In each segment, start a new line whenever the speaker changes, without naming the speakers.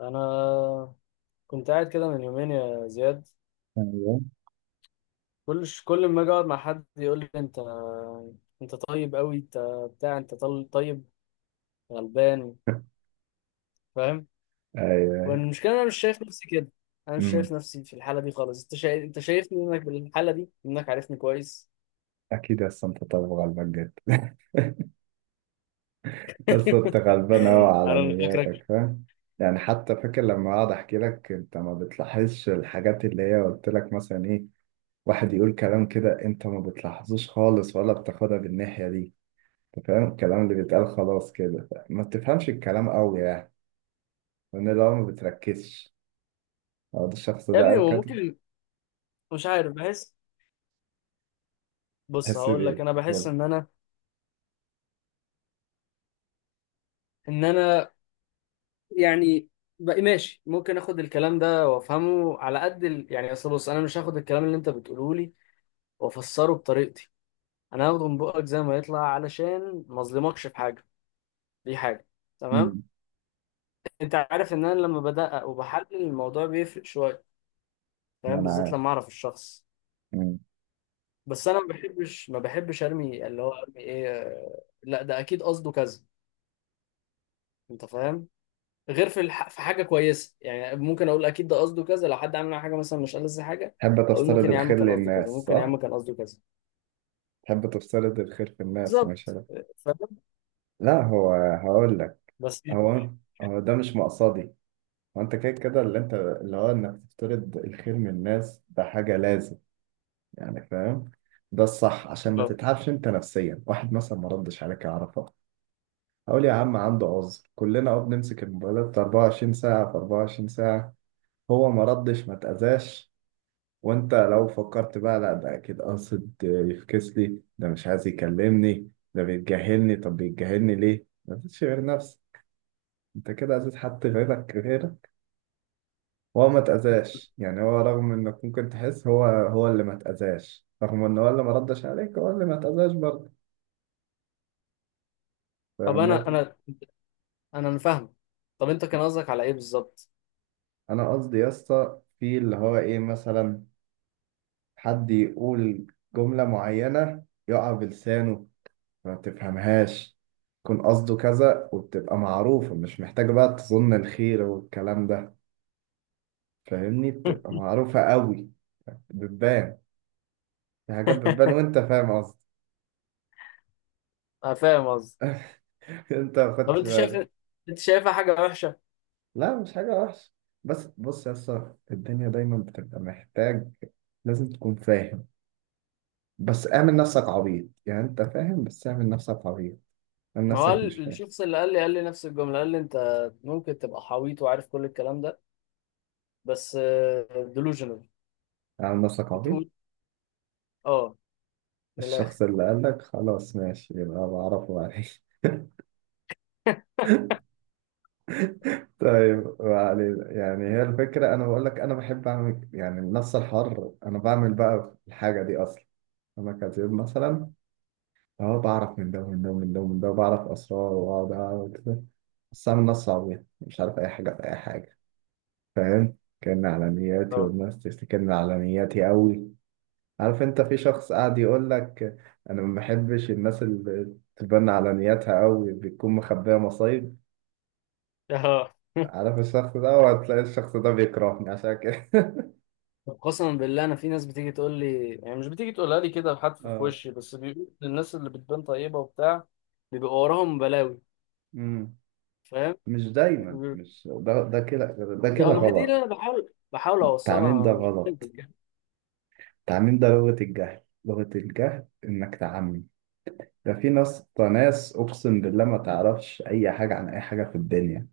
انا كنت قاعد كده من يومين يا زياد.
ايوه
كل ما اجي اقعد مع حد يقول لي انت، انت طيب قوي، انت بتاع، انت طيب غلبان، فاهم.
ايوه أيوة.
والمشكله انا مش شايف نفسي كده، انا مش شايف
امم
نفسي في الحاله دي خالص. انت شايف، انت شايفني انك بالحاله دي، انك عارفني كويس.
اكيد هسه انت، طب غلبك جد بس انت غلبان قوي على
انا اللي فاكرك
نياتك، فاهم؟ يعني حتى فاكر لما اقعد احكي لك انت ما بتلاحظش الحاجات اللي هي قلت لك مثلا ايه، واحد يقول كلام كده انت ما بتلاحظوش خالص ولا بتاخدها بالناحية دي. انت فاهم الكلام اللي بيتقال خلاص كده ما بتفهمش الكلام قوي يعني. لان لو ما بتركزش، لو ده الشخص
يا
ده
ابني.
قال
هو
كده.
ممكن، مش عارف، بحس، بص
تحس
هقول لك،
بايه
انا
قول
بحس
لي.
ان انا يعني بقى ماشي، ممكن اخد الكلام ده وافهمه على قد ال... يعني اصل بص، انا مش هاخد الكلام اللي انت بتقوله لي وافسره بطريقتي، انا هاخده من بقك زي ما يطلع علشان ما اظلمكش في حاجه. دي حاجه، تمام.
امم
انت عارف ان انا لما بدقق وبحلل الموضوع بيفرق شويه، فاهم،
وانا
بالذات
عارف.
لما اعرف الشخص.
امم
بس انا ما بحبش ارمي اللي هو ارمي ايه لا ده اكيد قصده كذا، انت فاهم. غير في في حاجه كويسه، يعني ممكن اقول اكيد ده قصده كذا لو حد عامل معايا حاجه مثلا مش ألذ حاجه.
تحب
اقول
تفترض
ممكن يا عم
الخير
كان قصده كذا،
للناس،
ممكن يا
صح؟
عم كان قصده كذا.
تحب تفترض الخير في الناس، مش
بالظبط،
عارف.
فاهم.
لا، هو هقول لك.
بس
هو هو ده مش مقصدي. هو انت كده كده اللي هو انك تفترض الخير من الناس، ده حاجة لازم. يعني فاهم، ده الصح عشان ما تتعبش انت نفسيا. واحد مثلا ما ردش عليك يعرفها، هقول يا عم عنده عذر، كلنا اه بنمسك الموبايلات 24 ساعة في 24 ساعة. هو ما ردش ما اتأذاش. وانت لو فكرت بقى، لا ده اكيد قاصد يفكس لي، ده مش عايز يكلمني، ده بيتجاهلني، طب بيتجاهلني ليه؟ ما فيش غير نفسك. انت كده اذيت حد غيرك غيرك. هو ما اتاذاش يعني، هو رغم انك ممكن تحس هو، هو اللي ما اتاذاش، رغم ان هو اللي ما ردش عليك هو اللي ما اتاذاش برضه. فاهم
طب انا
النقطة دي؟
انا انا أنا فاهم، طب انت كان قصدك على ايه بالظبط؟
انا قصدي يا اسطى في اللي هو ايه، مثلا حد يقول جملة معينة يقع بلسانه، ما تفهمهاش. يكون قصده كذا وبتبقى معروفة، مش محتاجة بقى تظن الخير والكلام ده. فاهمني؟ بتبقى معروفة قوي. بتبان، في حاجات بتبان وانت فاهم قصدي.
انا فاهم قصدي.
انت ما
طب
خدتش
انت شايف،
بالك.
انت شايفها حاجه وحشه؟
لا مش حاجة وحشة، بس بص يا اسطى، الدنيا دايما بتبقى محتاج لازم تكون فاهم. بس اعمل نفسك عبيط يعني، انت فاهم، بس اعمل نفسك عبيط. اعمل
ما هو
نفسك مش فاهم.
الشخص اللي قال لي قال لي نفس الجمله، قال لي انت ممكن تبقى حويط وعارف كل الكلام ده، بس ديلوجنال،
اعمل نفسك عبيط.
بتقول. اه، من الاخر.
الشخص اللي قالك خلاص ماشي، يبقى بعرفه بعدين. طيب ما علينا، يعني هي الفكرة. أنا بقول لك أنا بحب أعمل يعني النص الحر، أنا بعمل بقى الحاجة دي أصلا. أنا كاتب مثلا، أهو بعرف من ده ومن ده ومن ده ومن ده، وبعرف أسرار وأقعد أعمل كده. بس أعمل نص عبيط مش عارف أي حاجة في أي حاجة، فاهم؟ كأن على نياتي،
اه.
والناس تفتكرني على نياتي أوي. عارف، أنت في شخص قاعد يقول لك أنا ما بحبش الناس اللي تبان على نياتها أوي، بتكون مخبية مصايب.
اه،
عارف الشخص ده، وهتلاقي الشخص ده بيكرهني عشان كده.
طب قسما بالله انا في ناس بتيجي تقول لي، يعني مش بتيجي تقولها لي كده بحد في
اه.
وشي، بس بيقول الناس اللي بتبان طيبه وبتاع بيبقى وراهم بلاوي،
امم
فاهم.
مش دايما،
بيقول
مش ده، ده كده. ده
اه،
كده
ما هي دي
غلط.
اللي انا بحاول
التعميم
اوصلها، انا
ده
مش
غلط.
بكذب يعني.
التعميم ده لغة الجهل، لغة الجهل انك تعمم. ده في ناس، ده ناس اقسم بالله ما تعرفش اي حاجة عن اي حاجة في الدنيا.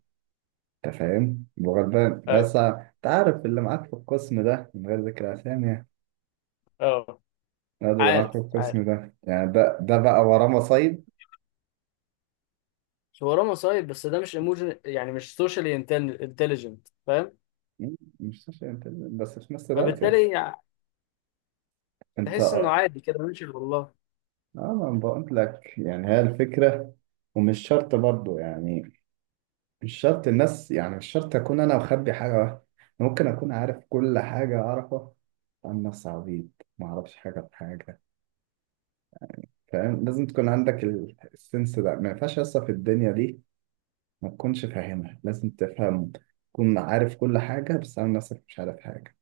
انت فاهم وغلبان،
ايوه،
بس انت عارف اللي معاك في القسم ده، من غير ذكر اسامي يعني.
اه.
ده اللي معاك في
عارف عارف،
القسم ده يعني، ده ده بقى وراه مصايب.
شو وراه مصايب، بس ده مش ايموجن يعني، مش سوشيالي انتليجنت، فاهم.
مش عشان انت، بس في نفس الوقت يعني،
فبالتالي يعني
انت.
تحس انه عادي كده، ماشي والله.
اه ما أنا بقول لك يعني هي الفكرة. ومش شرط برضو يعني، مش شرط الناس، يعني مش شرط أكون أنا مخبي حاجة واحدة. ممكن أكون عارف كل حاجة أعرفها، عن نفسي عبيط، ما أعرفش حاجة في حاجة. فاهم؟ لازم تكون عندك السنس ده، ما ينفعش أصلا في الدنيا دي ما تكونش فاهمها، لازم تفهم. تكون عارف كل حاجة، بس عن نفسك مش عارف حاجة.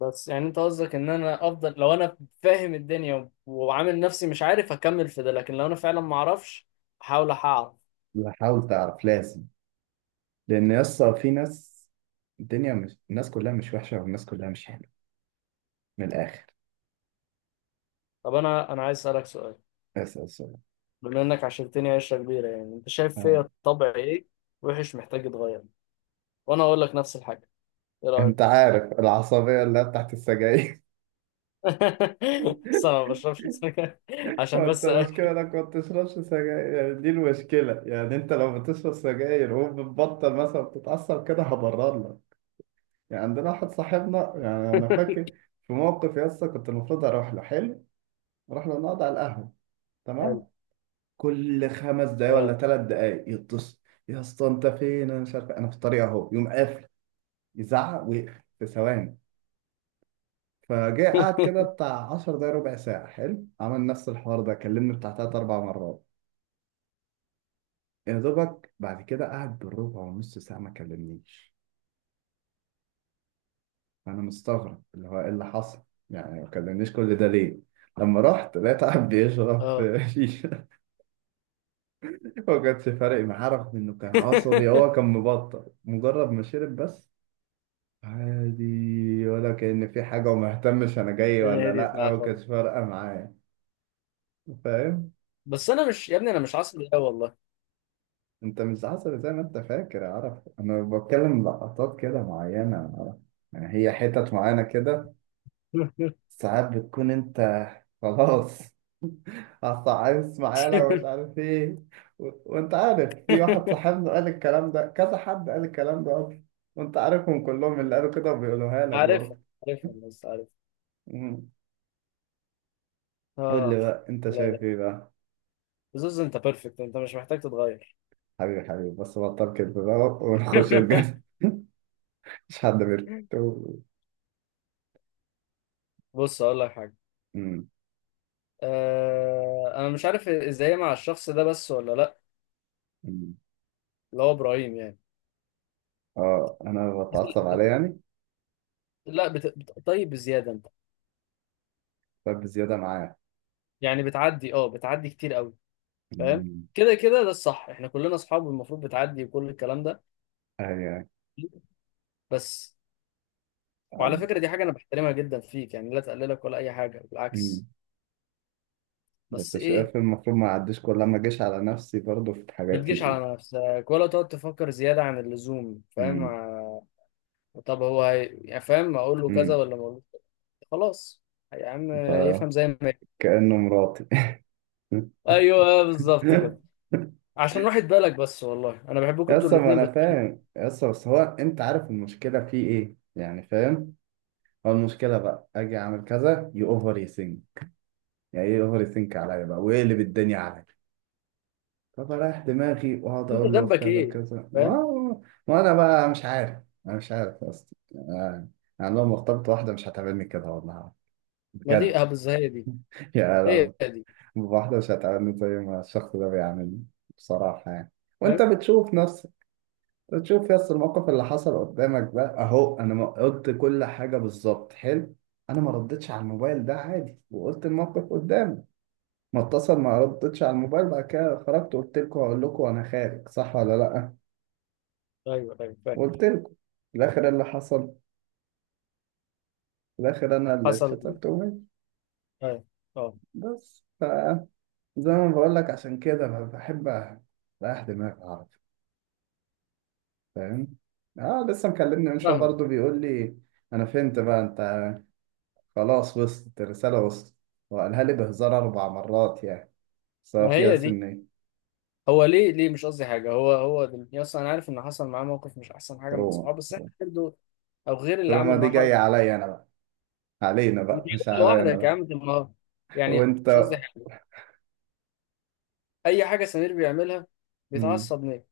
بس يعني انت قصدك ان انا افضل لو انا فاهم الدنيا وعامل نفسي مش عارف اكمل في ده، لكن لو انا فعلا ما اعرفش احاول اعرف.
لا، حاول تعرف لازم. لأن أصلا في ناس، الدنيا مش الناس كلها مش وحشة، والناس كلها مش حلوة، من الآخر.
طب انا عايز اسالك سؤال،
بس بس
بما انك عشرتني عشره كبيره، يعني انت شايف
آه.
فيا طبع ايه وحش محتاج يتغير، وانا اقول لك نفس الحاجه، ايه رايك؟
انت عارف العصبية اللي هي بتاعت السجاير؟
بس انا ما بشربش سجاير. عشان
هو انت
بس أ-
المشكلة انك ما بتشربش سجاير يعني، دي المشكلة يعني. انت لو بتشرب سجاير وبتبطل مثلا بتتعصب كده هبرر لك. يعني عندنا واحد صاحبنا يعني، انا فاكر في موقف يا اسطى، كنت المفروض اروح له، حلو، اروح له نقعد على القهوة،
حلو.
تمام. كل خمس دقايق ولا
اه.
ثلاث دقايق يتصل، يا اسطى انت فين؟ انا مش عارف، انا في الطريق اهو، يقوم قافل. يزعق ويقفل في ثواني. فجاء قعد كده بتاع 10 دقايق ربع ساعة، حلو، عمل نفس الحوار ده، كلمني بتاع تلات أربع مرات. يا دوبك بعد كده قعد بالربع ونص ساعة ما كلمنيش. أنا مستغرب اللي هو إيه اللي حصل، يعني ما كلمنيش كل ده ليه؟ لما رحت لقيت قاعد بيشرب
اه.
شيشة. ما كانش فارق معاه رغم إنه كان عصبي، هو كان مبطل مجرد ما شرب بس. عادي ولا كأن في حاجة، وما اهتمش أنا جاي
الدنيا
ولا
هديت
لأ،
معايا
ما
خالص.
كانش فارقة معايا. فاهم؟
بس انا مش يا ابني، انا مش عصبي قوي والله.
انت مش عسل زي ما انت فاكر يا عرف، انا بتكلم لقطات كده معينة يا عرف. يعني هي حتت معينة كده، ساعات بتكون انت خلاص، اصل عايز معانا ومش عارف ايه. وانت عارف، في واحد صاحبنا قال الكلام ده، كذا حد قال الكلام ده اصلا. وانت عارفهم كلهم اللي قالوا كده بيقولوها لك
عارفها،
برضه.
عارفها بس عارف.
مم. قول
اه،
لي بقى انت
لا
شايف
لا،
ايه بقى؟
زوز انت بيرفكت، انت مش محتاج تتغير.
حبيبي حبيبي بس بطل كده بقى ونخش الجد. مش حد بيرد.
بص اقول لك حاجه،
مم.
انا مش عارف ازاي مع الشخص ده بس ولا لا، اللي هو ابراهيم يعني.
اه انا بتعصب
بس
عليه يعني،
لا طيب بزياده انت،
طيب بزياده معاه.
يعني بتعدي، اه بتعدي كتير قوي، فاهم.
أمم،
كده كده ده الصح، احنا كلنا اصحاب والمفروض بتعدي وكل الكلام ده.
ايوه.
بس وعلى
عد-
فكره دي حاجه انا بحترمها جدا فيك يعني، لا تقللك ولا اي حاجه،
أمم.
بالعكس. بس
بس
ايه؟
شايف المفروض ما اعديش، كل ما اجيش على نفسي برضه في
ما
حاجات
تجيش
كتير.
على نفسك ولا تقعد تفكر زيادة عن اللزوم، فاهم
امم
طب يعني فاهم، أقول له كذا
امم
ولا ما أقولوش كذا؟ خلاص يا عم،
ف-
يفهم زي ما يفهم.
كأنه مراتي.
أيوه بالظبط كده، عشان راحة بالك بس، والله أنا بحبكم أنتوا
يسا ما
الاتنين. بس
انا فاهم يسا، بس هو انت عارف المشكله فيه ايه يعني، فاهم؟ هو المشكله بقى اجي اعمل كذا يو اوفر يسينك، يعني ايه اوفر يسينك عليا بقى ويقلب الدنيا عليا. فبريح دماغي واقعد
أنت
اقول له في
ذنبك
كذا
إيه؟
وكذا
فاهم.
اه. ما انا بقى مش عارف، انا مش عارف اصلا آه، يعني لو مرتبط واحده مش هتعملني كده والله،
ما دي
بجد.
أبز، هي دي،
يا
هي
لو
دي،
واحده مش هتعملني زي ما الشخص ده بيعملني، بصراحه يعني. وانت
فاهم.
بتشوف نفسك، بتشوف يس الموقف اللي حصل قدامك ده اهو، انا ما قلت كل حاجه بالظبط، حلو. انا ما ردتش على الموبايل ده عادي، وقلت الموقف قدامي. ما اتصل ما ردتش على الموبايل، بعد كده خرجت قلت لكم، هقول لكم انا خارج، صح ولا لا؟
أيوه أيوه
وقلت
فاكر.
لكم. في الآخر اللي حصل، في الآخر أنا اللي
حصل،
اتشتمت وماشي.
أيوه، أه.
بس فزي ما بقول لك، عشان كده ما بحب أريح دماغي أعرف، فاهم؟ آه لسه مكلمني من شوية
فاهمة.
برضه بيقول لي، أنا فهمت بقى أنت، خلاص وصلت الرسالة وصلت. وقالها لي بهزار أربع مرات يعني، بس هو
ما
فيها
هي دي،
سنة.
هو ليه ليه؟ مش قصدي حاجة، هو هو دلوقتي أصلا أنا عارف إن حصل معاه موقف مش أحسن حاجة من
تروما
صحابه، بس إحنا
تروما.
برضه، أو غير اللي
تروما
عمل
دي
معاه حركة.
جاية عليا أنا بقى، علينا بقى
مش
مش
انت
عليا أنا
لوحدك يا
بقى.
عم دي المرة، يعني
وأنت.
مش قصدي حاجة. أي حاجة سمير بيعملها
مم.
بيتعصب ليه،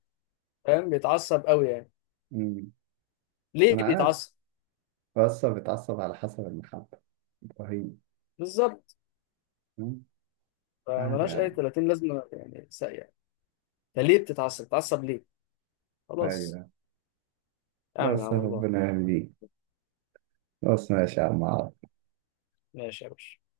فاهم، بيتعصب قوي يعني،
مم.
ليه
أنا عارف،
بيتعصب؟
بس بتعصب على حسب المحبة، إبراهيم.
بالظبط،
عاد
فملهاش أي
عاد.
30 لازمة يعني، ساقية، فليه بتتعصب بتتعصب ليه؟ خلاص،
ايوه،
أعمل على
بس
الله.
ربنا يهديك، بس ما شاء الله.
ماشي يا باشا.